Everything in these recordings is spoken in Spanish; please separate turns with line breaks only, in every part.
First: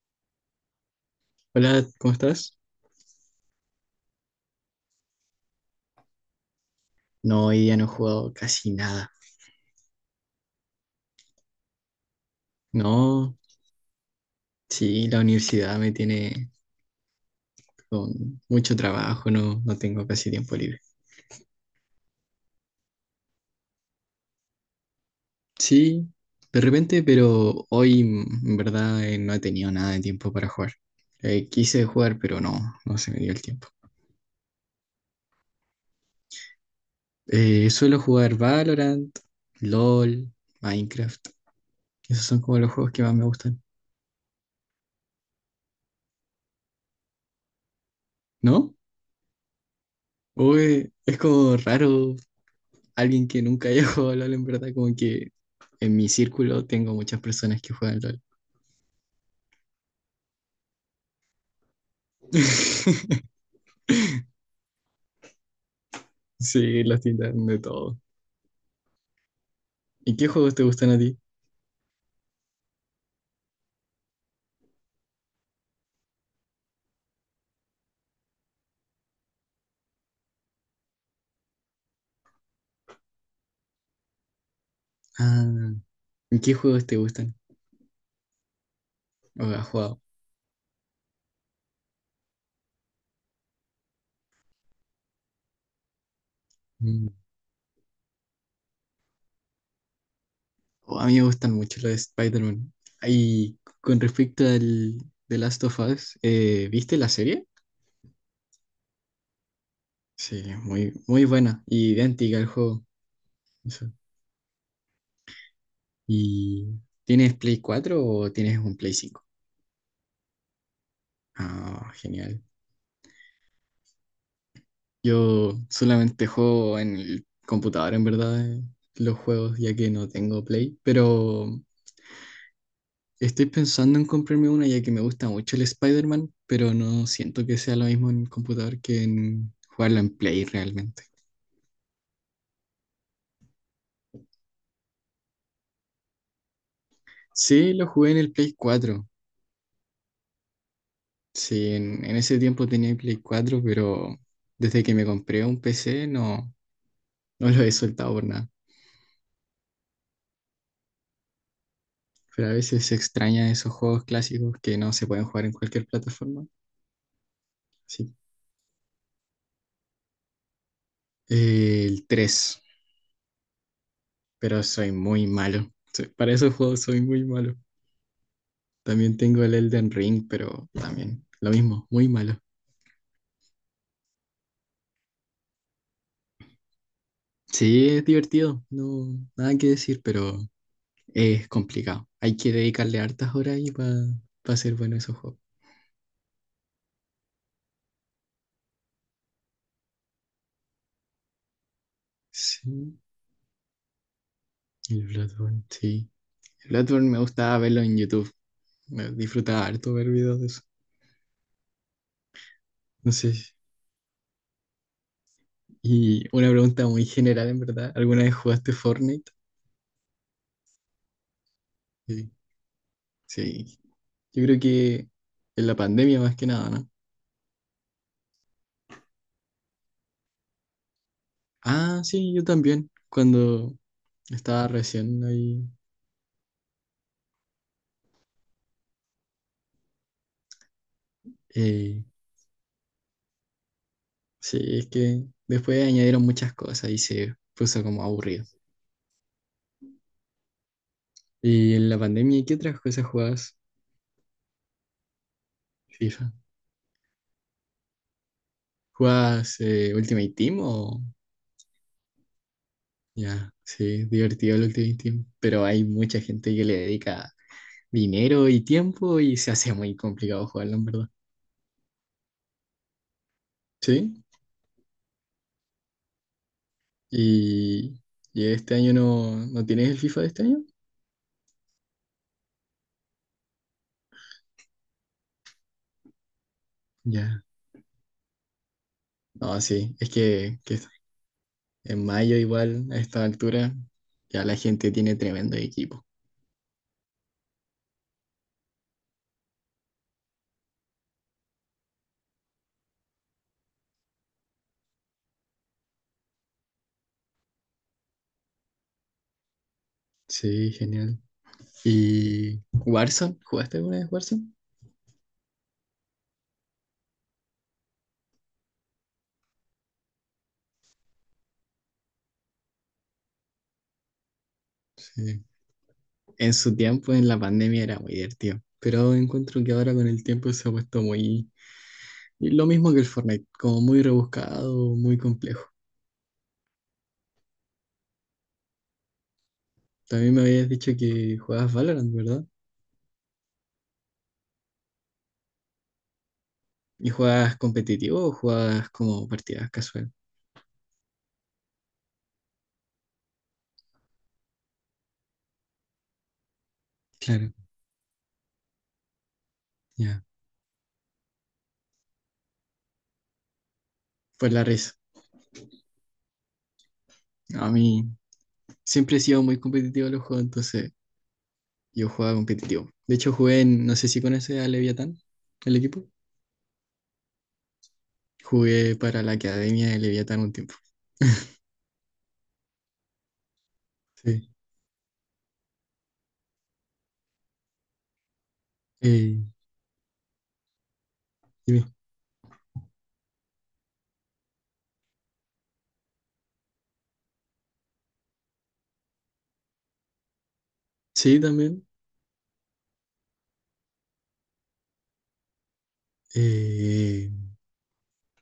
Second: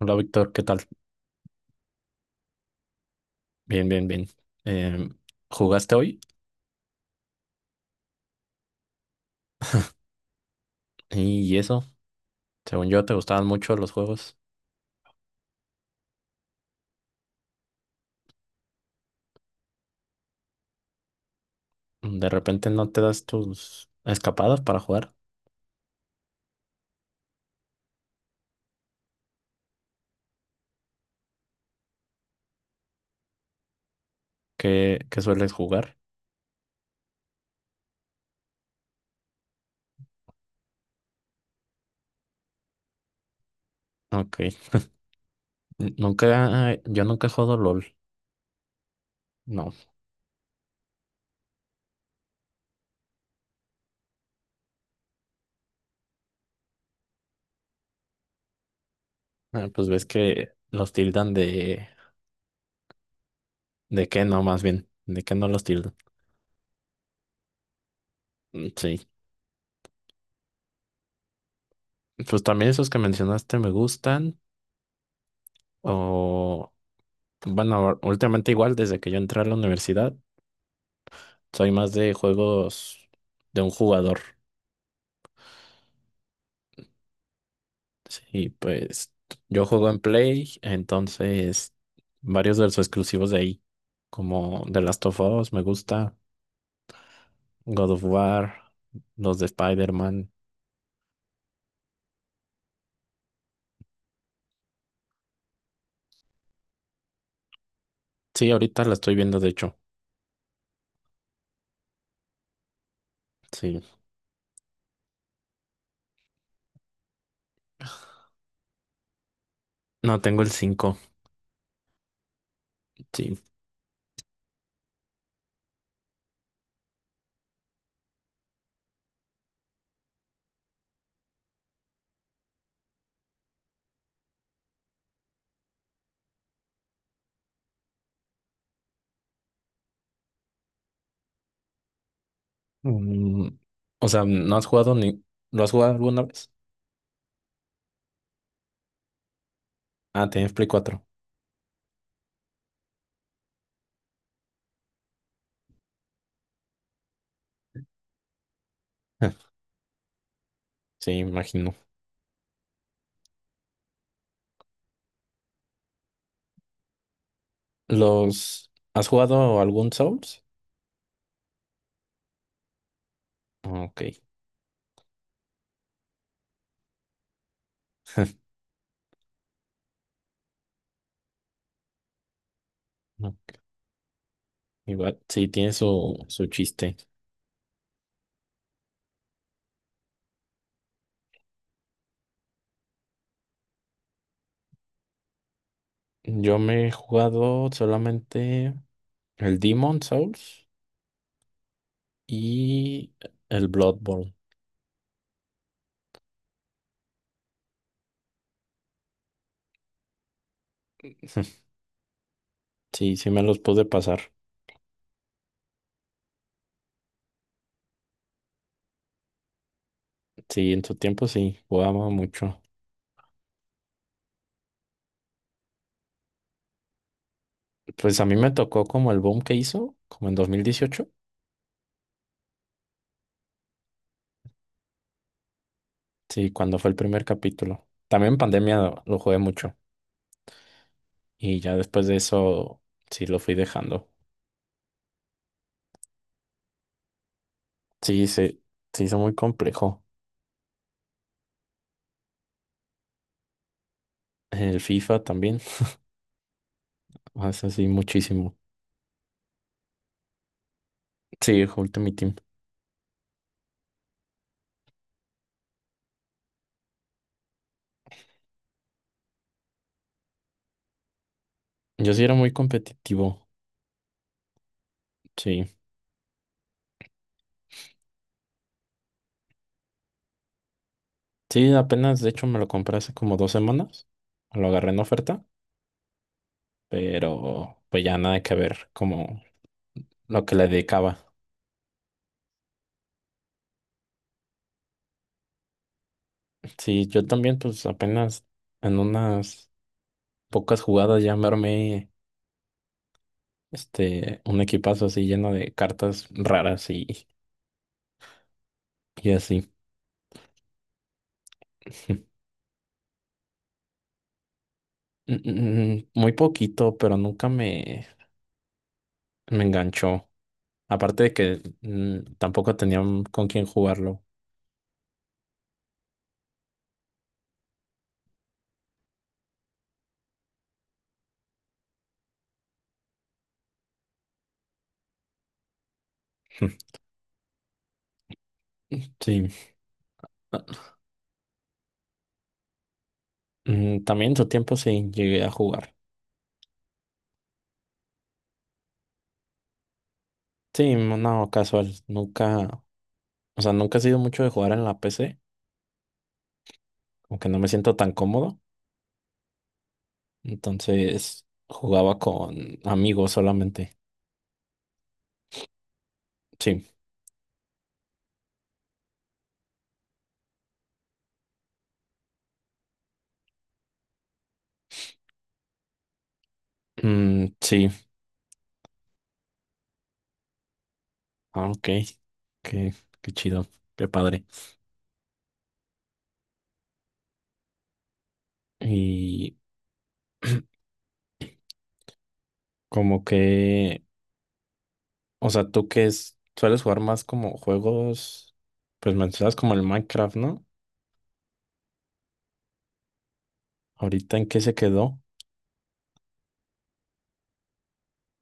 Hola Víctor, ¿qué tal?
Hola, ¿cómo estás?
Bien, bien, bien. Em, ¿Jugaste hoy?
No, hoy día no he jugado casi nada.
Y eso, según yo, te
No,
gustaban mucho los juegos.
sí, la universidad me tiene con mucho trabajo. No, no tengo casi tiempo libre.
De repente no te das tus escapadas para jugar.
Sí, de repente, pero hoy en verdad, no he tenido nada de tiempo para jugar. Quise jugar, pero no, no se me dio el tiempo.
¿Qué sueles jugar?
Suelo jugar Valorant, LOL, Minecraft. Esos son como los juegos que más me gustan.
Ok. N- Nunca, Yo nunca he jugado LOL.
¿No?
No.
Uy, es como raro alguien que nunca haya jugado LOL, en verdad, como que en mi círculo tengo muchas personas que juegan LOL.
Ah, pues ves que los tildan de... ¿De qué no, más bien? ¿De qué no los tildan?
Sí, las tiendas de todo.
Mm, sí.
¿Y qué juegos te gustan a ti?
Pues también esos que mencionaste me gustan. O... Bueno, últimamente igual desde que yo entré a la universidad. Soy más de juegos de un jugador.
Ah, ¿y qué juegos te gustan?
Sí, pues
¿O
yo
has
juego en
jugado?
Play, entonces varios de los exclusivos de ahí, como The Last of Us, me gusta,
Mm.
God of War, los de Spider-Man.
Oh, a mí me gustan mucho los de Spider-Man. Y con respecto al The Last of Us, ¿viste la serie?
Sí, ahorita la estoy viendo, de hecho.
Sí, muy buena. Y idéntica al juego.
Sí,
Eso. ¿Y tienes Play 4 o tienes un Play cinco?
no tengo el cinco.
Ah, genial.
Sí.
Yo solamente juego en el computador, en verdad, los juegos, ya que no tengo Play. Pero estoy pensando en comprarme una, ya que me gusta mucho el Spider-Man, pero no siento que sea lo mismo en computador que en jugarlo en Play realmente.
Mm, o sea, ¿no has jugado ni... ¿Lo has jugado alguna vez?
Sí, lo jugué en el Play cuatro.
Ah, tienes Play 4.
Sí, en ese tiempo tenía el Play cuatro, pero desde que me compré un PC no, no lo he soltado por nada.
Sí, imagino.
Pero a veces se extraña esos juegos clásicos que no se pueden jugar en cualquier plataforma. Así.
¿Los... ¿Has jugado algún Souls?
El 3,
Ok.
pero soy muy malo. Soy- Para esos juegos soy muy malo. También tengo el Elden Ring, pero también lo mismo, muy malo.
Igual, sí, tiene su chiste.
Sí, es divertido, no, nada que decir, pero es complicado. Hay que dedicarle hartas horas ahí para ser bueno esos juegos.
Yo me he jugado solamente el Demon Souls
Sí,
y el Bloodborne.
sí. El Bloodborne me gustaba verlo en YouTube. Me disfrutaba harto ver videos de eso. No
Sí, sí
sé.
me los pude pasar.
Y una pregunta muy general, en verdad. ¿Alguna vez jugaste Fortnite?
Sí, en su tiempo sí, jugaba
Sí.
mucho.
Sí, yo creo que en la pandemia más que nada, ¿no?
Pues a mí me tocó como el boom que hizo, como en 2018.
Ah, sí, yo también, cuando estaba recién ahí.
Sí, cuando fue el primer capítulo. También en pandemia lo jugué mucho. Y ya
eh,
después de eso, sí lo fui dejando.
sí, es que después añadieron muchas cosas y se puso como
Sí,
aburrido.
se hizo muy complejo.
¿Y en la pandemia qué otras cosas jugabas?
El FIFA también,
¿FIFA?
hace así muchísimo.
¿Jugabas Ultimate Team o...?
Sí, Ultimate Team.
Ya, sí, divertido el Ultimate Team, pero hay mucha gente que le dedica dinero y tiempo y se hace muy complicado jugarlo, en verdad.
Yo sí era muy competitivo,
¿Sí?
sí.
¿Y, y este año no, no tienes el FIFA de este año?
Sí, apenas, de hecho, me lo compré hace como 2 semanas. Lo agarré en oferta,
Ya,
pero pues ya nada que ver como
no, sí,
lo que le
que
dedicaba.
en mayo igual a esta altura ya la gente tiene tremendo equipo.
Sí, yo también, pues apenas en unas pocas jugadas ya me armé este, un equipazo así lleno de cartas raras y así.
Sí, genial. ¿Y Warzone? ¿Jugaste alguna vez Warzone?
Muy poquito, pero nunca me enganchó. Aparte de que tampoco tenía con quién jugarlo.
Sí. En su tiempo, en la pandemia, era muy divertido, pero encuentro que ahora con el tiempo se ha puesto muy... Lo mismo que el Fortnite, como muy rebuscado, muy complejo.
Sí.
También me habías dicho que jugabas Valorant, ¿verdad?
También en su tiempo sí llegué a jugar.
¿Y jugabas competitivo o jugabas como partidas casual?
Sí, no, no, casual. Nunca, o sea, nunca he sido mucho de jugar en la PC, aunque
Claro,
no me siento tan cómodo.
ya.
Entonces jugaba con amigos solamente.
Pues la risa.
Sí,
A mí, siempre he sido muy competitivo en los juegos, entonces yo jugaba competitivo. De hecho, jugué en, no sé si conoces a Leviatán, el equipo.
mm, sí,
Jugué para la academia de Leviatán un tiempo.
ah, ok, qué, qué chido, qué padre.
Sí. Eh,
Y
Dime.
como que, o sea, tú que es, sueles jugar más como juegos, pues mencionas como el Minecraft, ¿no?
Sí, también.
Ahorita en qué se quedó.
eh,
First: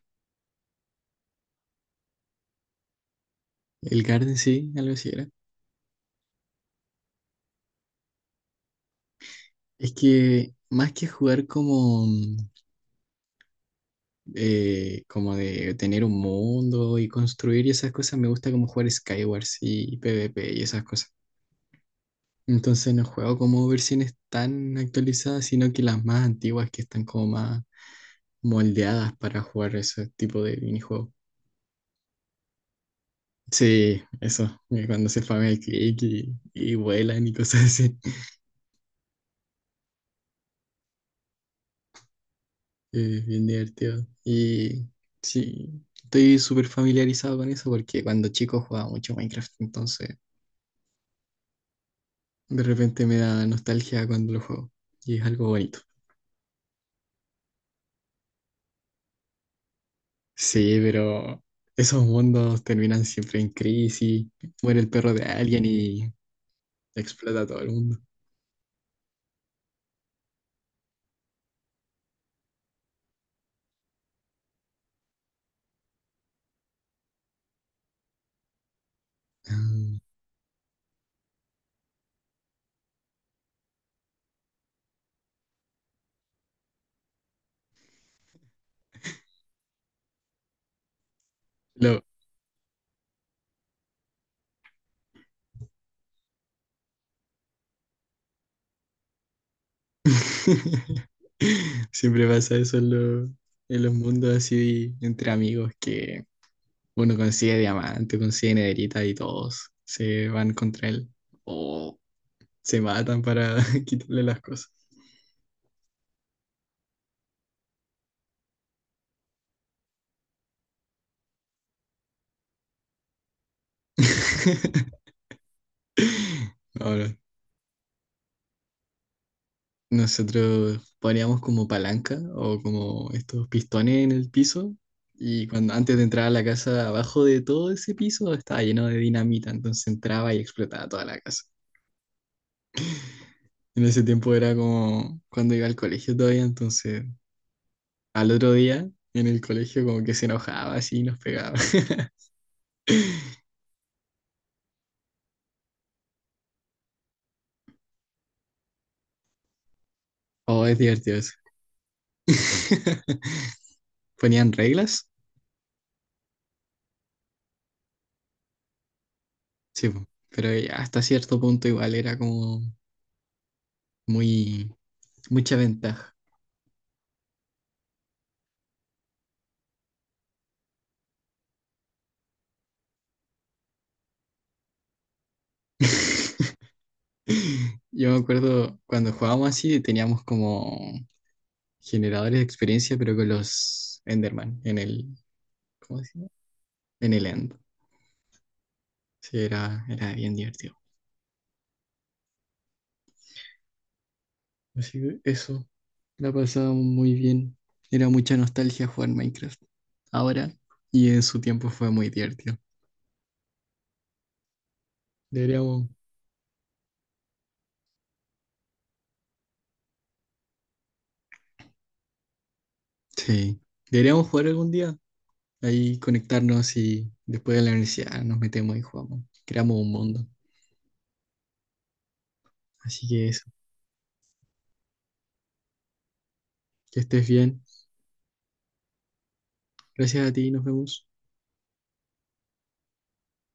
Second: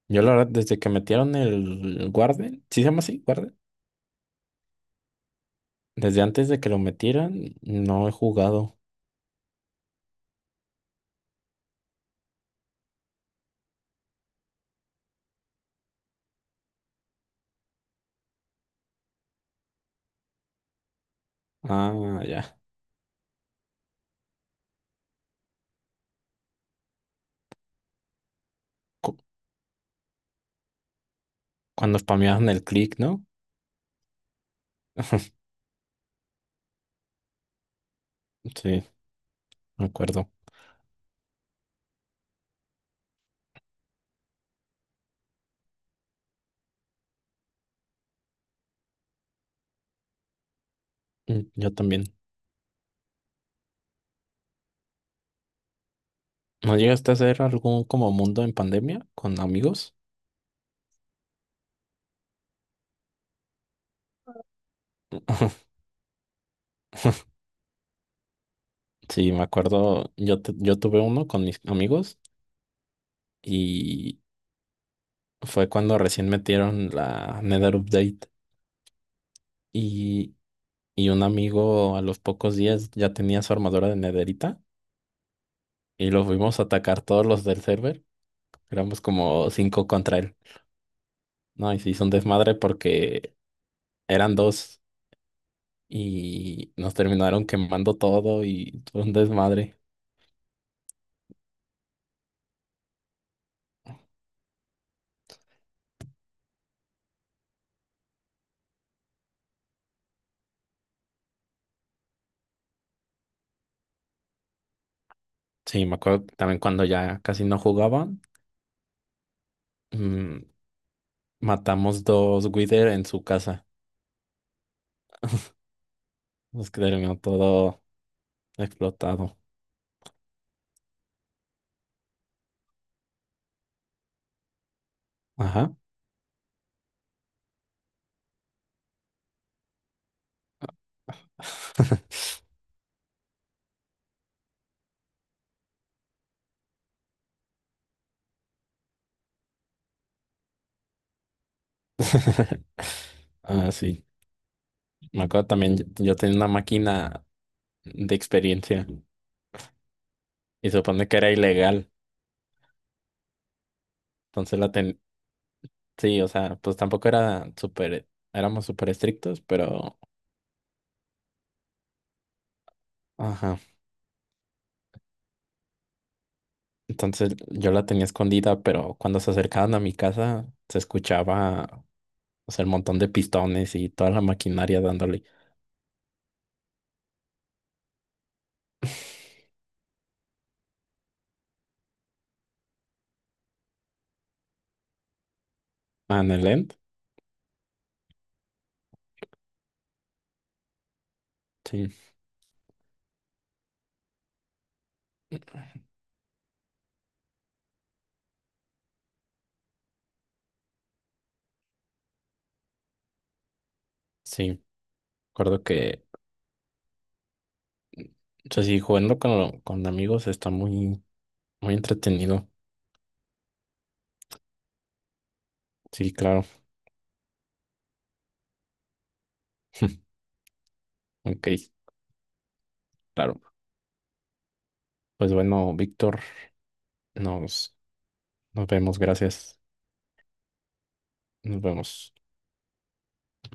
Yo la verdad, desde que metieron el Guardian, ¿sí se llama así?
el Garden sí, algo así era.
Desde antes de que lo metieran, no he jugado.
Es que más que jugar como, como de tener un mundo y construir y esas cosas, me gusta como jugar Skywars y PvP y esas cosas.
Ah, ya.
Entonces no juego como versiones tan actualizadas, sino que las más antiguas que están como más moldeadas
Cu-
para jugar ese tipo de minijuegos.
cuando spameaban el click, ¿no?
Sí, eso, cuando se farmea el click y vuelan y cosas así.
Sí, me acuerdo.
Bien divertido. Y sí, estoy súper familiarizado con eso porque cuando chico jugaba mucho Minecraft, entonces
Yo también.
de repente me da nostalgia cuando lo juego. Y es algo bonito.
¿No llegaste a hacer algún como mundo en pandemia con amigos?
Sí, pero esos mundos terminan siempre en crisis. Muere el perro de alguien y explota a todo el mundo.
Sí, me acuerdo. Yo tuve uno con mis amigos y fue cuando recién metieron la Nether Update
Mm,
y, y un amigo a los pocos días ya tenía su armadura de nederita y lo fuimos a atacar todos los del server. Éramos como cinco contra él. No, y se
Lo...
hizo un desmadre porque eran dos y nos terminaron quemando todo y fue un desmadre.
Siempre pasa eso en, en los mundos así entre amigos, que uno consigue diamante, consigue nederita y todos se van contra él o se matan para quitarle las cosas.
Sí, me acuerdo que también cuando ya casi no jugaban, mm, matamos dos Wither en su casa. Nos que
No, no,
terminó todo explotado.
nosotros poníamos como palanca o como estos pistones en el piso, y
Ajá.
cuando antes de entrar a la casa, abajo de todo ese piso estaba lleno de dinamita, entonces entraba y explotaba toda la casa. En ese tiempo era como cuando iba al colegio todavía, entonces al otro día en el colegio como que se enojaba así y nos pegaba.
Ah, sí. Me acuerdo también, yo tenía una máquina de experiencia
Oh,
y
es
se supone
divertido
que era
eso.
ilegal.
¿Ponían
Entonces la ten...
reglas?
Sí, o sea, pues tampoco era súper, éramos súper estrictos,
Sí,
pero...
po, pero hasta cierto punto igual era como
Ajá.
muy mucha ventaja.
Entonces yo la tenía escondida, pero cuando se acercaban a mi casa se escuchaba, o sea, el montón de pistones y toda la maquinaria dándole.
Yo me acuerdo cuando jugábamos así, teníamos como generadores de experiencia, pero con los Enderman en el, ¿cómo se
Ah,
llama?
en el end.
En el End. Sí, era bien divertido.
Sí,
Así que eso, la pasábamos muy bien. Era mucha nostalgia jugar Minecraft ahora, y en su tiempo fue muy divertido.
sí. Recuerdo
Deberíamos,
que, o sea, sí, jugando con, amigos está muy, muy entretenido.
sí, deberíamos jugar algún día. Ahí
Sí, claro.
conectarnos y después de la universidad nos metemos y jugamos. Creamos un mundo.
Ok,
Así que
claro.
eso,
Pues bueno, Víctor,
que estés bien.
nos, nos vemos. Gracias.
Gracias a ti, nos vemos.
Nos vemos.